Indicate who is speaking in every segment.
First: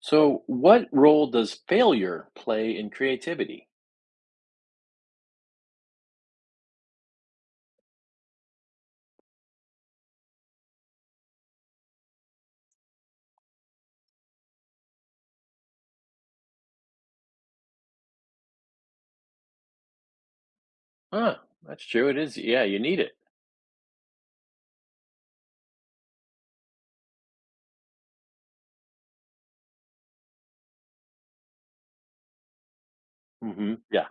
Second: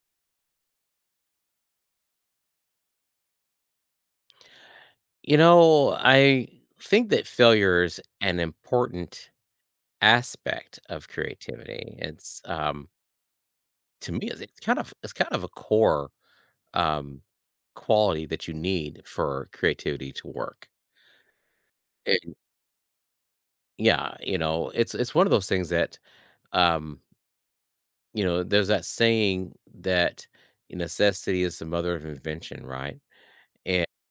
Speaker 1: So, what role does failure play in creativity?
Speaker 2: You know, I think that failure is an important aspect of creativity. It's To me, it's kind of a core um quality that you need for creativity to work.
Speaker 1: Huh, that's true. It
Speaker 2: It,
Speaker 1: is. Yeah, you need it.
Speaker 2: yeah, it's one of those things that um there's that saying that necessity is the mother of invention, right?
Speaker 1: Hmm.
Speaker 2: And
Speaker 1: Yeah.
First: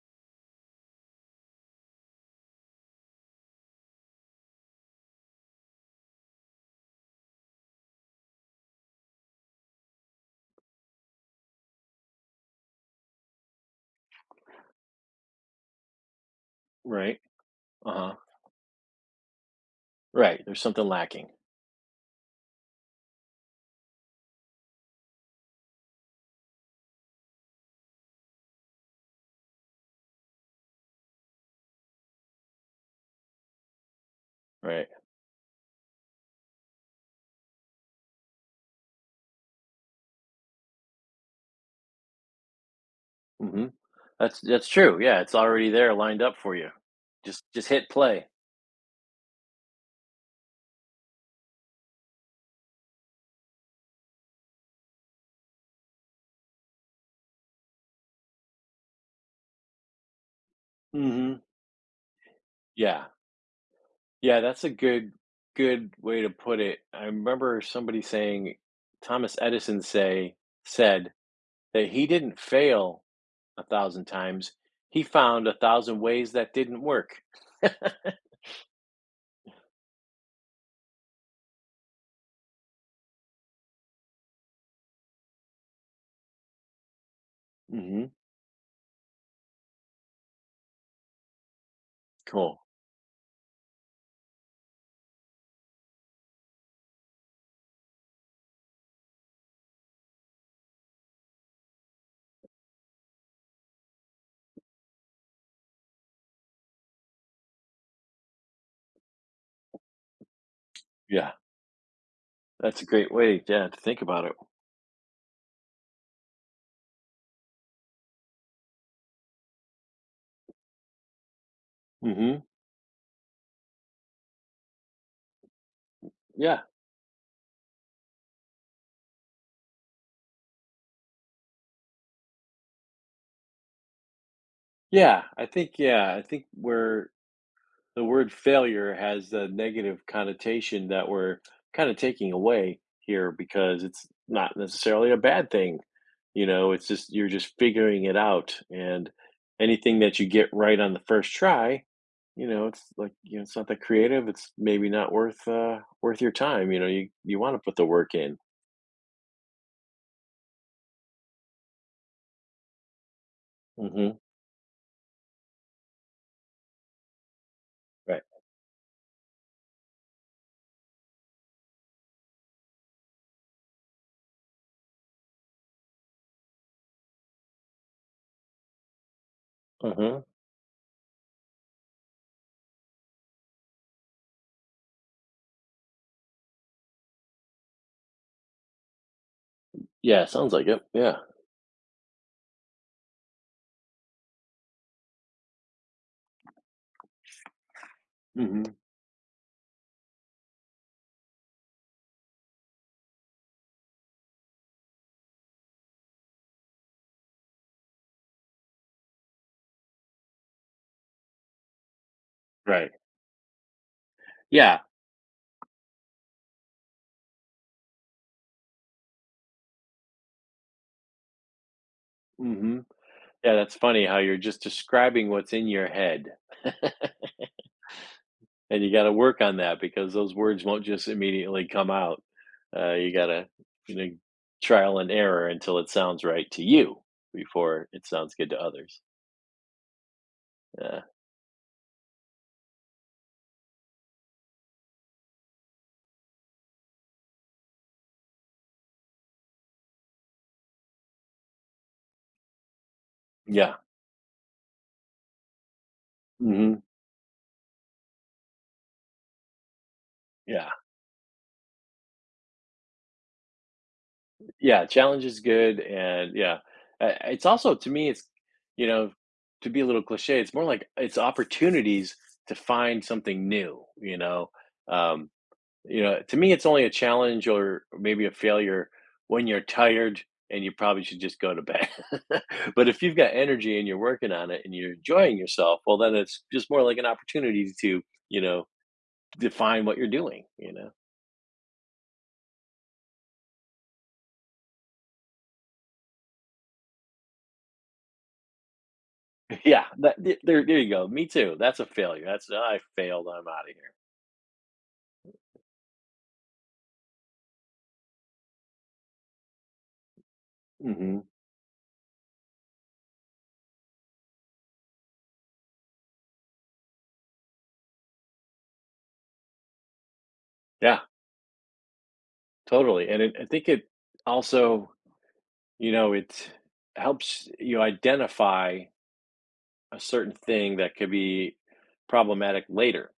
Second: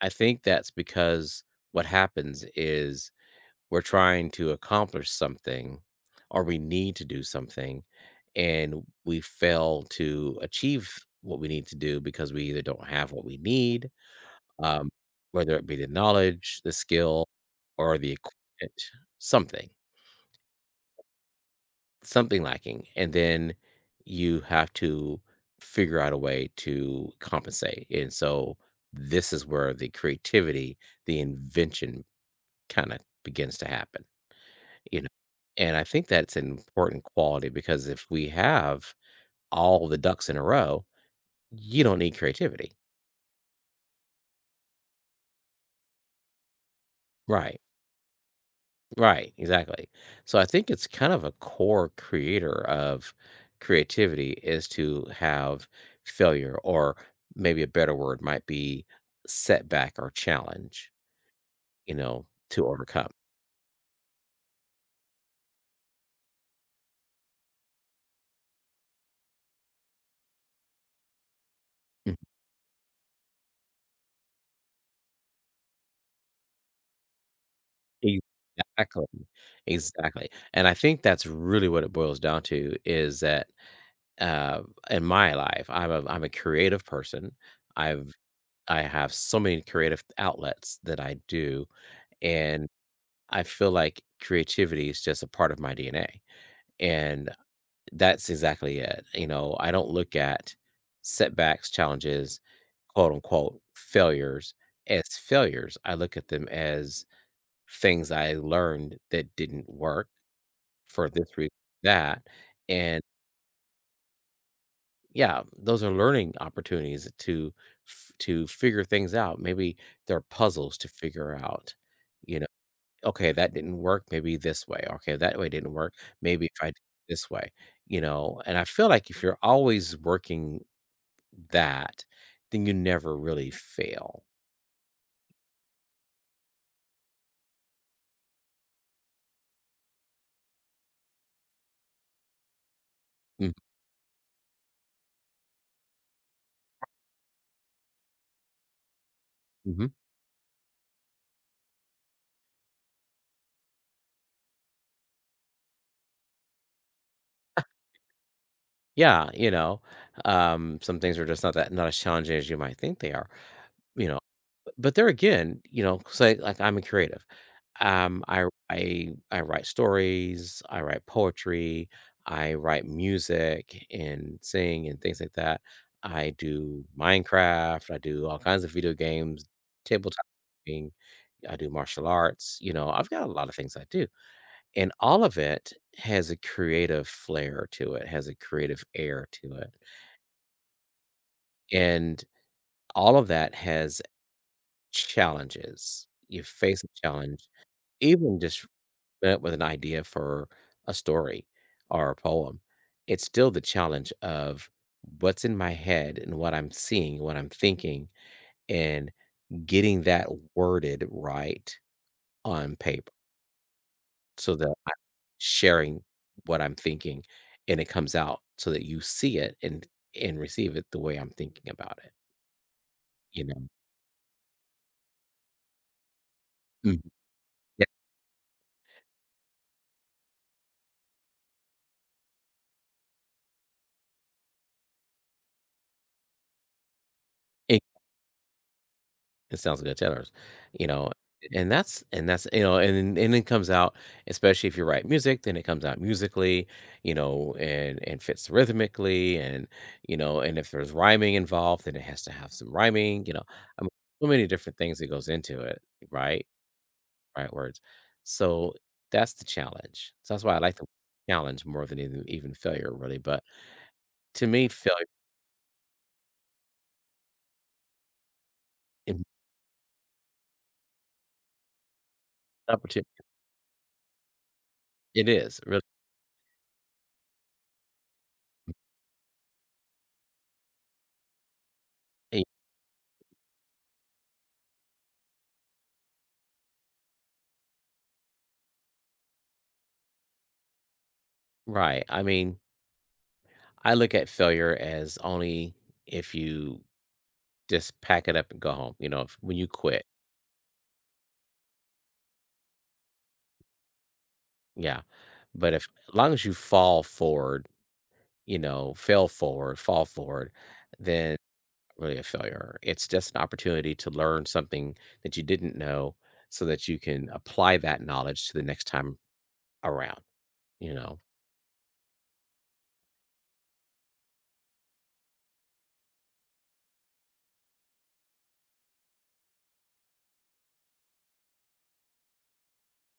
Speaker 2: I think that's because what happens is we're trying to accomplish something, or we need to do something, and we fail to achieve what we need to do because we either don't have what we need, um, whether it be the knowledge, the
Speaker 1: Right.
Speaker 2: skill,
Speaker 1: Uh
Speaker 2: or the
Speaker 1: huh.
Speaker 2: equipment. something
Speaker 1: Right. There's something lacking.
Speaker 2: something lacking, and then you have to figure out a way to compensate. And so this is where the creativity, the invention, kind of begins to happen,
Speaker 1: Right.
Speaker 2: you know and I think that's an important quality, because if we have all the ducks in a row, you don't need creativity.
Speaker 1: Hmm. That's true. Yeah, it's already there, lined up for you. Just
Speaker 2: Right.
Speaker 1: just hit play.
Speaker 2: Right, exactly. So I think it's kind of a core creator of creativity is to have failure, or maybe a better word might be setback or challenge,
Speaker 1: Hmm.
Speaker 2: to
Speaker 1: Yeah.
Speaker 2: overcome.
Speaker 1: Yeah. That's a good way to put it. I remember somebody saying Thomas Edison say said that he didn't fail a thousand times. He found a thousand ways that didn't work.
Speaker 2: Mhm. Exactly, exactly. And I think that's really what it boils down to is that, Uh, in my life, I'm a creative person.
Speaker 1: Hmm.
Speaker 2: I've I have so many creative outlets that I do,
Speaker 1: Cool.
Speaker 2: and I feel like creativity is just a part of my DNA. And that's exactly it. You know, I don't look at setbacks, challenges, quote unquote failures as failures. I look at them as things I learned that didn't work for this
Speaker 1: Yeah,
Speaker 2: reason, that,
Speaker 1: that's a
Speaker 2: and
Speaker 1: great way, yeah, to think about it.
Speaker 2: yeah, those are learning opportunities to to figure things out. Maybe there are puzzles to figure out. You
Speaker 1: Mhm.
Speaker 2: know, okay, that didn't work. Maybe this way. Okay, that way didn't work. Maybe
Speaker 1: Yeah.
Speaker 2: if I did it this way. You know, and I feel like if you're always working that, then you never really fail.
Speaker 1: Yeah, I think where the word failure has a negative connotation that we're kinda taking away here
Speaker 2: Mm.
Speaker 1: because it's not necessarily a bad thing, you know, it's just you're just figuring it out, and
Speaker 2: Mm-hmm.
Speaker 1: anything that you get right on the first try, you know, it's like, you know, it's not that creative, it's maybe not worth, worth your time, you know, you wanna put the work in.
Speaker 2: Yeah, some things are just not as challenging as you might think they are. You
Speaker 1: Mhm.
Speaker 2: know, but there again, say, like, I'm a creative.
Speaker 1: Right.
Speaker 2: I write stories, I write poetry, I write music and sing and things like that. I do Minecraft, I do all kinds of video games,
Speaker 1: Uh-huh.
Speaker 2: tabletop gaming, I do martial arts, I've got a lot of things I do. And all of it has a creative flair to it, has a creative air to it.
Speaker 1: Yeah, sounds like it. Yeah.
Speaker 2: And all of that has challenges. You face a challenge even
Speaker 1: Mhm.
Speaker 2: just coming up with an idea for a story or a poem. It's still the challenge of what's in my head and what I'm seeing, what I'm thinking, and getting that worded right on
Speaker 1: Right.
Speaker 2: paper, so that
Speaker 1: Yeah.
Speaker 2: I'm sharing what I'm thinking, and it comes out so that you see it and receive it the way I'm thinking about it,
Speaker 1: Mhm.
Speaker 2: you
Speaker 1: Yeah,
Speaker 2: know?
Speaker 1: that's funny how you're just describing what's in your head.
Speaker 2: Mhm. Yeah.
Speaker 1: And you gotta work on that because those words won't just immediately come out. You gotta, you know, trial and error until it sounds right to you before it sounds good to others.
Speaker 2: It sounds good, $10, you
Speaker 1: Yeah.
Speaker 2: know, and that's and then and it comes out, especially if you write music, then it comes out musically, you know, and fits rhythmically, and, you know, and if there's rhyming involved, then it has to have some rhyming, you know,
Speaker 1: Yeah.
Speaker 2: I mean, so many different things that goes into it, right?
Speaker 1: Mhm.
Speaker 2: Right words. So, that's the challenge. So that's why I
Speaker 1: Yeah.
Speaker 2: like the challenge more than even failure, really. But to me,
Speaker 1: Yeah,
Speaker 2: failure
Speaker 1: challenge is good, and yeah, it's also to me, you know,
Speaker 2: in
Speaker 1: to be a little cliche, it's more like it's opportunities to
Speaker 2: opportu
Speaker 1: find something new.
Speaker 2: it
Speaker 1: Um,
Speaker 2: is, really.
Speaker 1: you know, to me, it's only a challenge or maybe a failure when you're tired and you probably should just go to bed.
Speaker 2: eh,
Speaker 1: But if you've got energy and you're working on it and you're enjoying yourself, well, then it's just more like an opportunity to you know define what you're doing. You know.
Speaker 2: right, I mean, I look at failure as only if you just pack it up and go home, you know, if, when you
Speaker 1: Yeah,
Speaker 2: quit.
Speaker 1: that th there there you go. Me too. That's a failure. That's, "Ah, I failed. I'm out of here."
Speaker 2: Yeah. But if as long as you fall forward, you know, fail forward, fall forward,
Speaker 1: Mhm.
Speaker 2: then really a failure. It's just an opportunity to learn something that you didn't know so that you can apply that knowledge to the next time around. you
Speaker 1: Yeah,
Speaker 2: know.
Speaker 1: totally, and it I think it also, you know, it helps you identify a certain thing that could be problematic later.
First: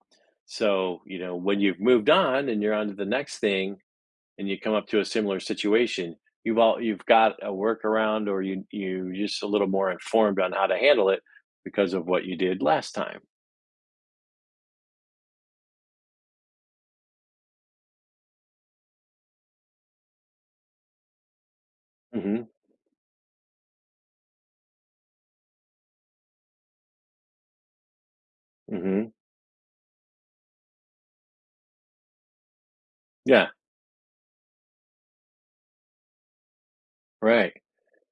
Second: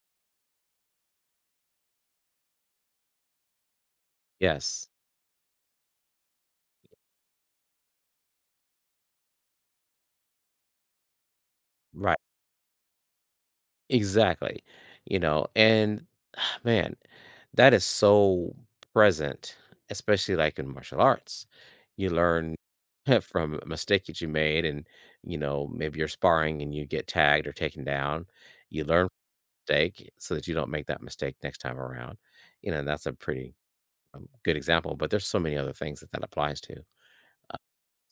Speaker 1: So, you know, when you've moved on and you're on to the next thing and you come up
Speaker 2: Yes.
Speaker 1: to a similar situation, you've got a workaround, or you just a little more informed on how to handle it because of
Speaker 2: Right.
Speaker 1: what you did last time.
Speaker 2: Exactly, and man, that is so present, especially, like, in martial arts. You
Speaker 1: Mhm,
Speaker 2: learn from a mistake that you made, and, maybe you're sparring and you get tagged or taken down. You learn from
Speaker 1: mhm.
Speaker 2: mistake so that you don't make that mistake next time around, you know, and that's a
Speaker 1: Yeah.
Speaker 2: pretty, good example. But there's so many other things that applies to,
Speaker 1: Right.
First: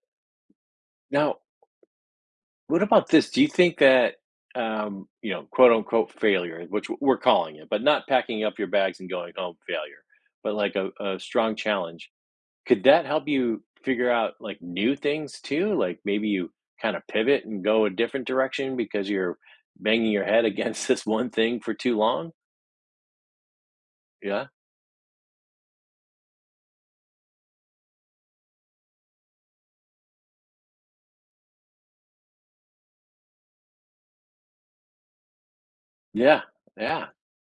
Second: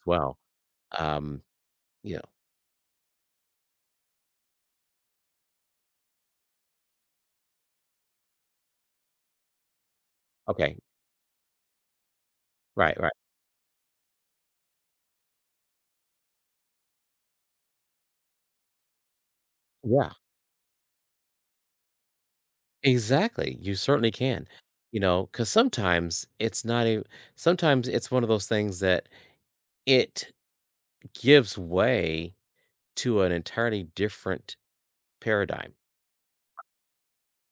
Speaker 2: as well.
Speaker 1: Now,
Speaker 2: Um, you know
Speaker 1: what about this? Do you think that, you know, quote unquote failure, we're calling it, but not packing up your bags and going home failure, but like
Speaker 2: okay.
Speaker 1: a strong challenge, could
Speaker 2: Right,
Speaker 1: that
Speaker 2: right.
Speaker 1: help you figure out like new things too? Like maybe you kind of pivot and go a different direction because you're
Speaker 2: Yeah.
Speaker 1: banging your head against this one thing for too long?
Speaker 2: Exactly, you certainly
Speaker 1: Yeah.
Speaker 2: can, because sometimes it's not a, sometimes it's one of those things that it gives way to an entirely different paradigm,
Speaker 1: Yeah. Yeah.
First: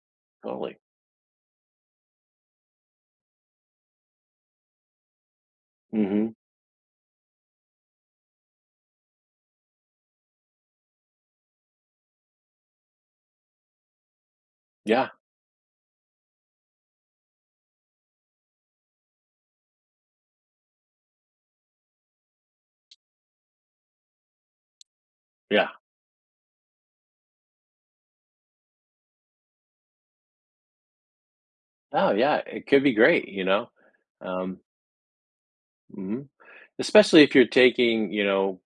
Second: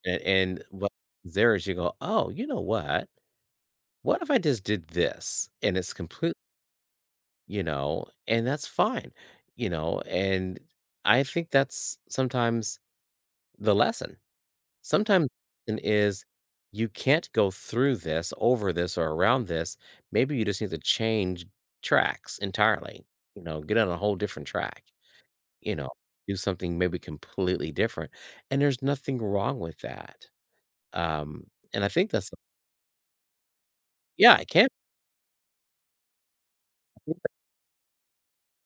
Speaker 2: and
Speaker 1: Totally.
Speaker 2: what there is you go, "Oh, you know what? What if I just did this?" And it's
Speaker 1: Hmm.
Speaker 2: complete, and that's fine, you know, and I think that's sometimes the lesson.
Speaker 1: Yeah.
Speaker 2: Sometimes it is you can't go through this, over this, or around this. Maybe you just need to change tracks entirely. You know, get on a whole different track.
Speaker 1: Yeah.
Speaker 2: You know, do something maybe completely different. And there's nothing wrong with that. Um, and I
Speaker 1: Oh,
Speaker 2: think that's—
Speaker 1: yeah. It could be great, you know?
Speaker 2: yeah, it
Speaker 1: Um,
Speaker 2: can
Speaker 1: mhm.
Speaker 2: be.
Speaker 1: Especially if you're taking, you know,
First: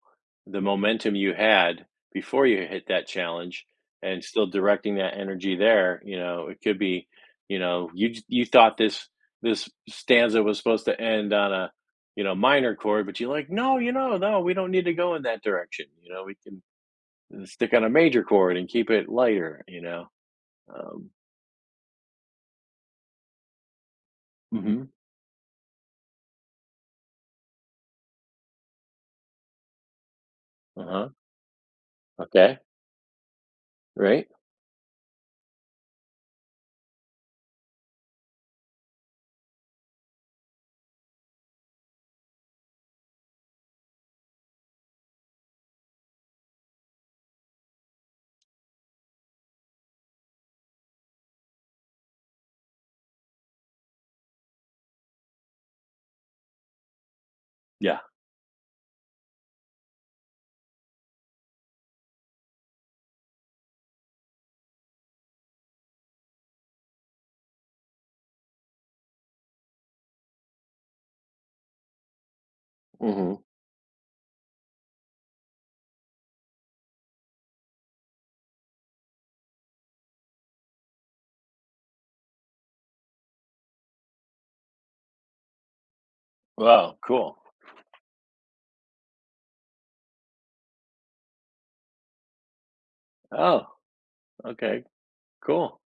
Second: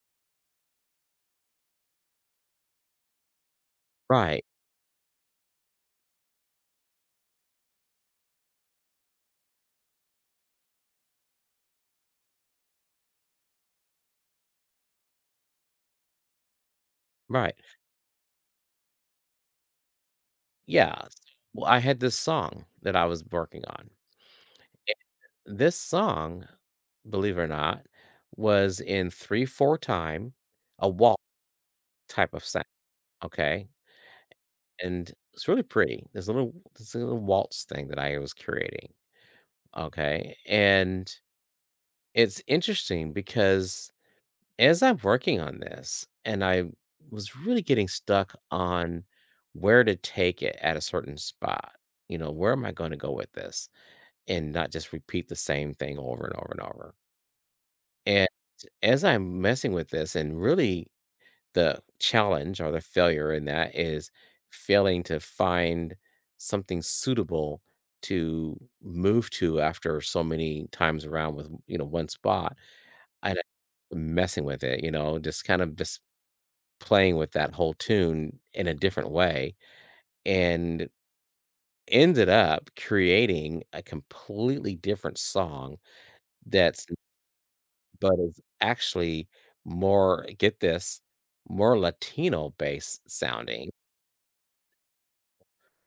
Speaker 1: the momentum you had before you hit that challenge and
Speaker 2: Right,
Speaker 1: still directing that energy there, you know, it could be, you know, you thought this stanza was supposed to end on a, you know, minor chord, but you're like, "No, you know, no, we don't need to go in that direction. You know, we can
Speaker 2: right.
Speaker 1: stick on a major chord and keep it lighter, you know."
Speaker 2: Yeah.
Speaker 1: Um,
Speaker 2: Well, I had this song that I was working on.
Speaker 1: mhm.
Speaker 2: And this song, believe it or not, was in 3/4 time, a
Speaker 1: Uh-huh.
Speaker 2: waltz type of
Speaker 1: Okay.
Speaker 2: sound. Okay,
Speaker 1: Right?
Speaker 2: and it's really pretty. There's a little waltz thing that I was curating, okay? And it's interesting because as I'm working on this and I was really getting stuck on where to take it at a certain spot. You know, where am I going to go with this and not just repeat the same thing over and over and over?
Speaker 1: Yeah.
Speaker 2: And as I'm messing with this and really, the challenge or the failure in that is failing to find something suitable to move to after so many times around with, one spot, and
Speaker 1: Mhm.
Speaker 2: messing with it, just kind of just playing with that whole tune in a different way, and ended up creating a completely different song that's
Speaker 1: Wow, cool.
Speaker 2: but is actually more, get this, more Latino based
Speaker 1: Oh,
Speaker 2: sounding.
Speaker 1: okay. Cool.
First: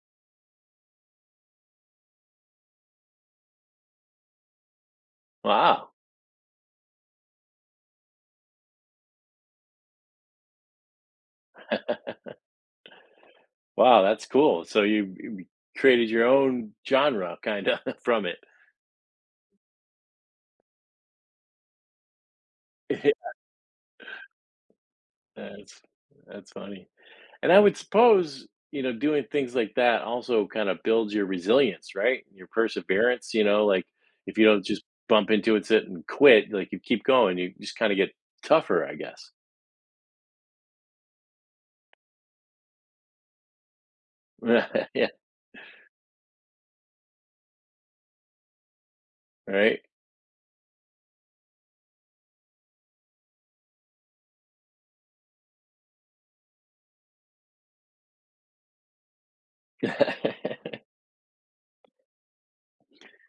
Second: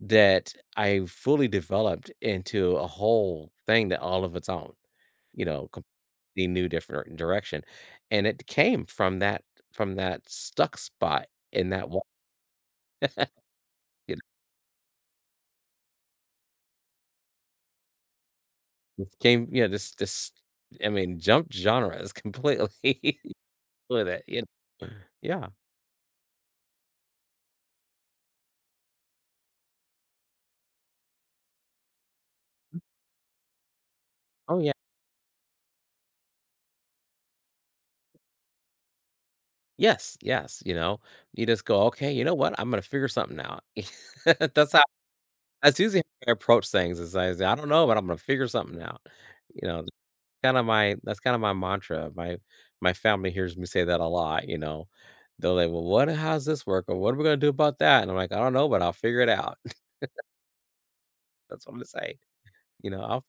Speaker 2: That I fully developed into a whole thing, that all of its own, you know,
Speaker 1: Wow.
Speaker 2: completely new different direction, and it came from that stuck spot in that wall,
Speaker 1: Wow,
Speaker 2: it
Speaker 1: that's cool. So you created your own genre kinda from it.
Speaker 2: just came, this I mean, jumped genres completely with it, you know? Yeah.
Speaker 1: That's that's funny. And I would suppose, you know, doing things like that also kinda builds your resilience, right? Your perseverance, you know, like, if you
Speaker 2: Oh,
Speaker 1: don't
Speaker 2: yeah.
Speaker 1: just bump into it, sit and quit, like, you keep going, you just kinda get tougher, I guess.
Speaker 2: Yes, yes, you know? You just go, "Okay, you know what? I'm gonna figure something out." That's how
Speaker 1: Yeah,
Speaker 2: that's usually how I approach things is I say, "I don't know, but I'm gonna figure something out," you
Speaker 1: right?
Speaker 2: know? Kind of my That's kind of my mantra. My family hears me say that a lot, you know. They're like, "Well, what how's this work? Or what are we gonna do about that?" And I'm like, "I don't know, but I'll figure it out." That's what I'm gonna say. You know, I'll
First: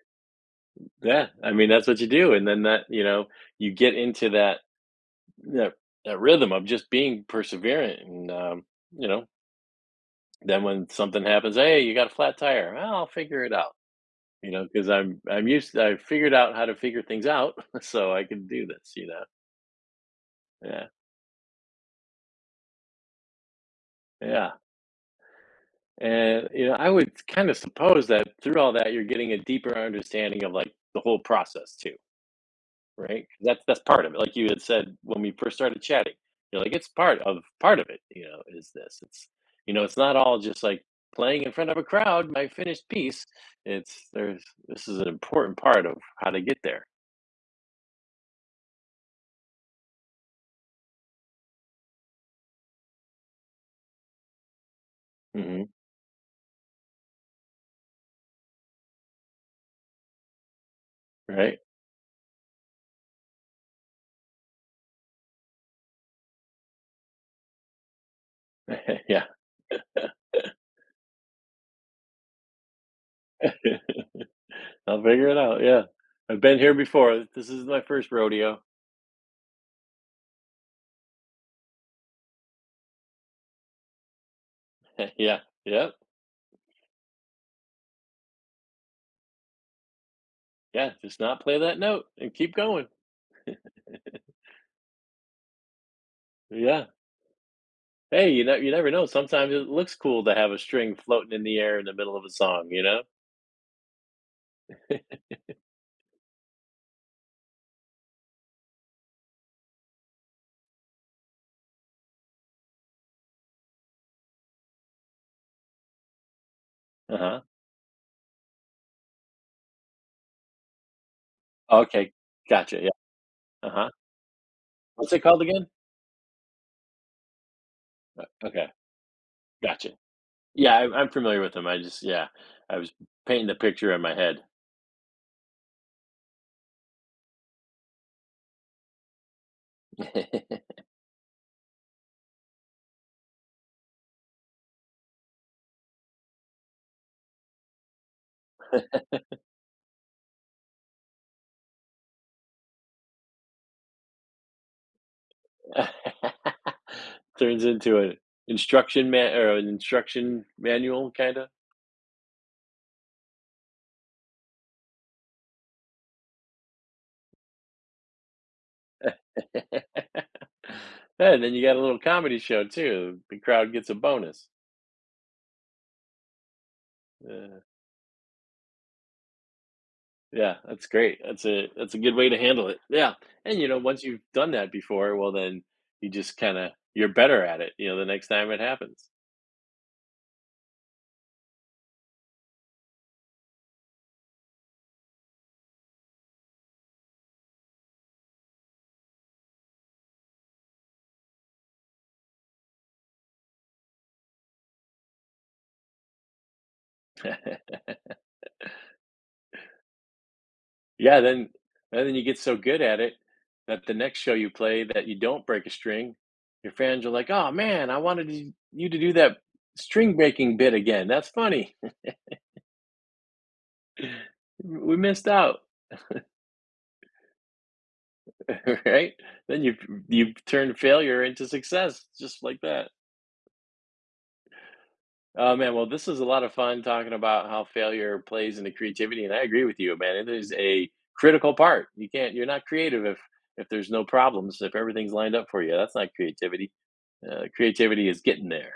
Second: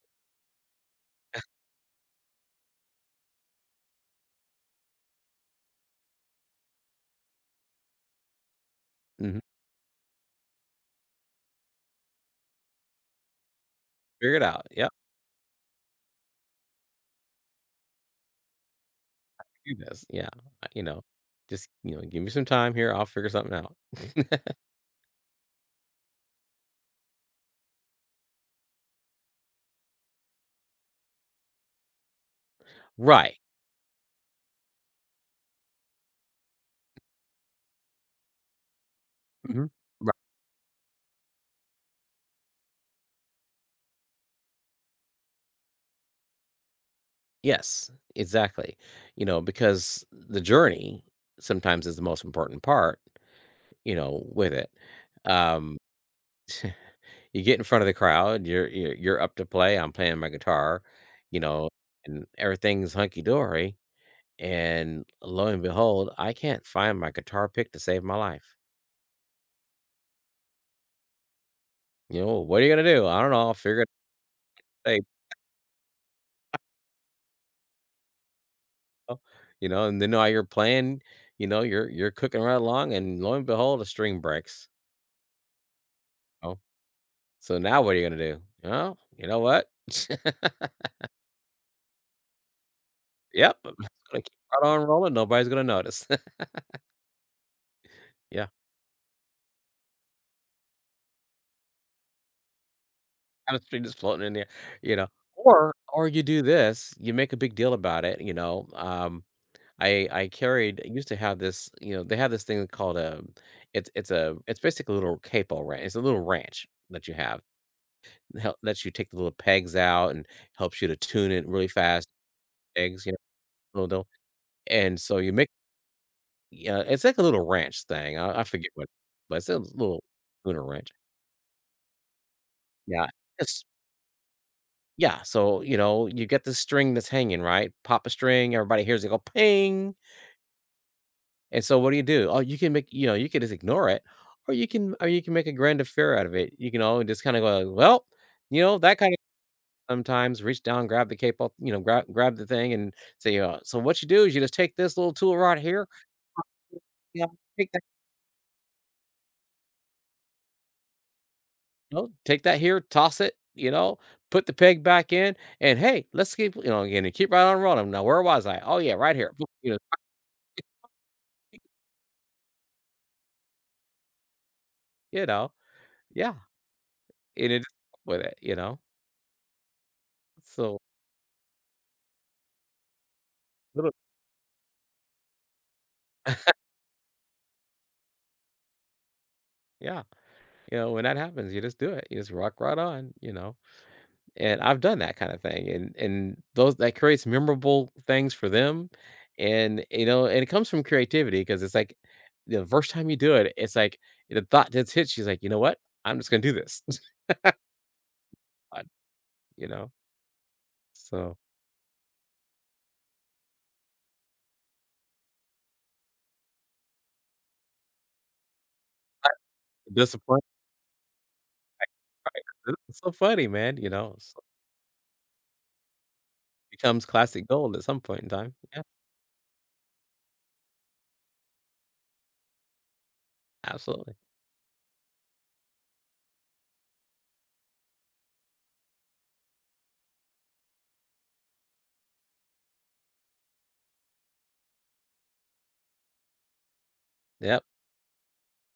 Speaker 1: Yeah, I mean, that's what you do, and then that you know, you get into that that rhythm of just being perseverant and, you know,
Speaker 2: mhm,
Speaker 1: then when something happens, "Hey, you got a flat tire." "Well, I'll figure it out,"
Speaker 2: figure it
Speaker 1: you know,
Speaker 2: out.
Speaker 1: because
Speaker 2: Yep,
Speaker 1: I 'cause I figured out how to figure things out, so I can do this, you know?
Speaker 2: do this. Yeah, you
Speaker 1: Yeah,
Speaker 2: know, just give me some time here. I'll figure something out.
Speaker 1: yeah, and, you know, I would kinda suppose that through all that, you're getting a deeper understanding of, like, the whole process too. Right?
Speaker 2: right.
Speaker 1: That's part of it. Like you had said when we first started chatting, you're like, it's part of it, you know, is this. It's
Speaker 2: Hmm.
Speaker 1: you know, it's not
Speaker 2: Right.
Speaker 1: all just like playing in front of a crowd, my finished piece. It's there's this is an important part of how to get there.
Speaker 2: Yes. Exactly. You know, because the journey sometimes is the most important part. You know, with it.
Speaker 1: Hmm.
Speaker 2: Um, You get in front of the crowd, you're up to play, I'm playing my guitar, you
Speaker 1: Right?
Speaker 2: know, and everything's hunky dory, and lo and behold, I can't find my guitar pick to save my life.
Speaker 1: Yeah.
Speaker 2: You know, "What are you gonna do?" "I don't know, I'll figure it out," you
Speaker 1: I'll figure it out. Yeah. I've been here before. This is my first rodeo.
Speaker 2: know? You know, and then while you're playing, you know, you're cooking right along, and lo and behold, a string breaks.
Speaker 1: Yeah. Yep.
Speaker 2: Oh, so now what are you gonna do? Oh, you know what?
Speaker 1: Yeah. Just not play that note and keep going.
Speaker 2: Yep, I'm just gonna keep right on rolling, nobody's gonna notice."
Speaker 1: Yeah. Hey, you
Speaker 2: Yep.
Speaker 1: know you never know, sometimes it looks cool to have a string floating in the air in the middle of a song, you know?
Speaker 2: Chemistry just floating in there, you know? Or you do this, you make a big deal about it, you know? I used to have this, you know, they have this thing called a, it's basically a little capo ranch. It's a little ranch that you have.
Speaker 1: Uh-huh.
Speaker 2: That hel lets you take the little pegs out and helps you to tune it really fast,
Speaker 1: Okay, gotcha, yeah,
Speaker 2: pegs, you know, little
Speaker 1: uh-huh.
Speaker 2: though, and
Speaker 1: What's
Speaker 2: so
Speaker 1: it
Speaker 2: you
Speaker 1: called
Speaker 2: make—
Speaker 1: again?
Speaker 2: yeah, it's like a little ranch thing. I
Speaker 1: Okay,
Speaker 2: forget what, but it's a
Speaker 1: gotcha.
Speaker 2: little tuner
Speaker 1: Yeah,
Speaker 2: ranch.
Speaker 1: I'm familiar with them, I just yeah, I was
Speaker 2: Yeah,
Speaker 1: painting the
Speaker 2: it's
Speaker 1: picture in my head.
Speaker 2: Yeah, so, you know, you get the string that's hanging, right? Pop a string, everybody hears it go ping, and so what do you do? Oh, you can make— you know, you can just ignore it, or you can make a grand affair out of it. You can all just kinda go, like, "Well," you know, that kind of— sometimes reach down, grab the cape off, you know, grab the thing and say, "So what you do is you just take this little tool right here, you know,
Speaker 1: Turns
Speaker 2: take that
Speaker 1: into an instruction manual, kinda?
Speaker 2: you know, take that here, toss it, you know, put the peg back in, and hey, let's keep" you know, again, and keep right on rolling. Now, where was I? Oh, yeah, right here. You know
Speaker 1: And then you got a little comedy show too, the crowd gets a bonus.
Speaker 2: You know? Yeah. And
Speaker 1: Yeah.
Speaker 2: it, with it, you know?
Speaker 1: Yeah,
Speaker 2: So,
Speaker 1: that's great. That's a good way to handle it. Yeah. And you know,
Speaker 2: little
Speaker 1: once you've done that before, well then you just kind of you're better at it, you know, the next time it happens.
Speaker 2: yeah, you know, when that happens, you just do it. You just rock right on, you know? And I've done that kinda thing, and those that creates memorable things for them, and, you know, and it comes from creativity because it's like the first time you do it, it's like the thought just hits. She's like, "You know what? I'm just gonna do this." I You know?
Speaker 1: Yeah,
Speaker 2: So,
Speaker 1: then and then you get so good at it that the next show you play that you don't break a string, your fans are like, "Oh man, you to do that string
Speaker 2: discipline
Speaker 1: breaking bit again. That's funny.
Speaker 2: it's so funny, man, you know? It's
Speaker 1: We missed out."
Speaker 2: becomes classic gold at some point in time. Yeah,
Speaker 1: Right? Then you turn failure into success just like that.
Speaker 2: absolutely.
Speaker 1: Oh man, well, this is a lot of fun talking about how failure plays into creativity, and I agree with you, man. It is a critical part. You can't, you're not creative if there's no problems, if everything's lined up for you. That's not creativity.
Speaker 2: Yep,
Speaker 1: Creativity is getting there.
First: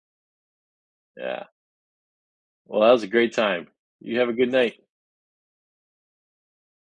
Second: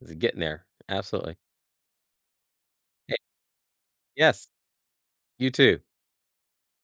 Speaker 2: it's getting there. Absolutely.
Speaker 1: Yeah. Well, that was a
Speaker 2: Hey,
Speaker 1: great time. You have a
Speaker 2: yes.
Speaker 1: good night.
Speaker 2: You too.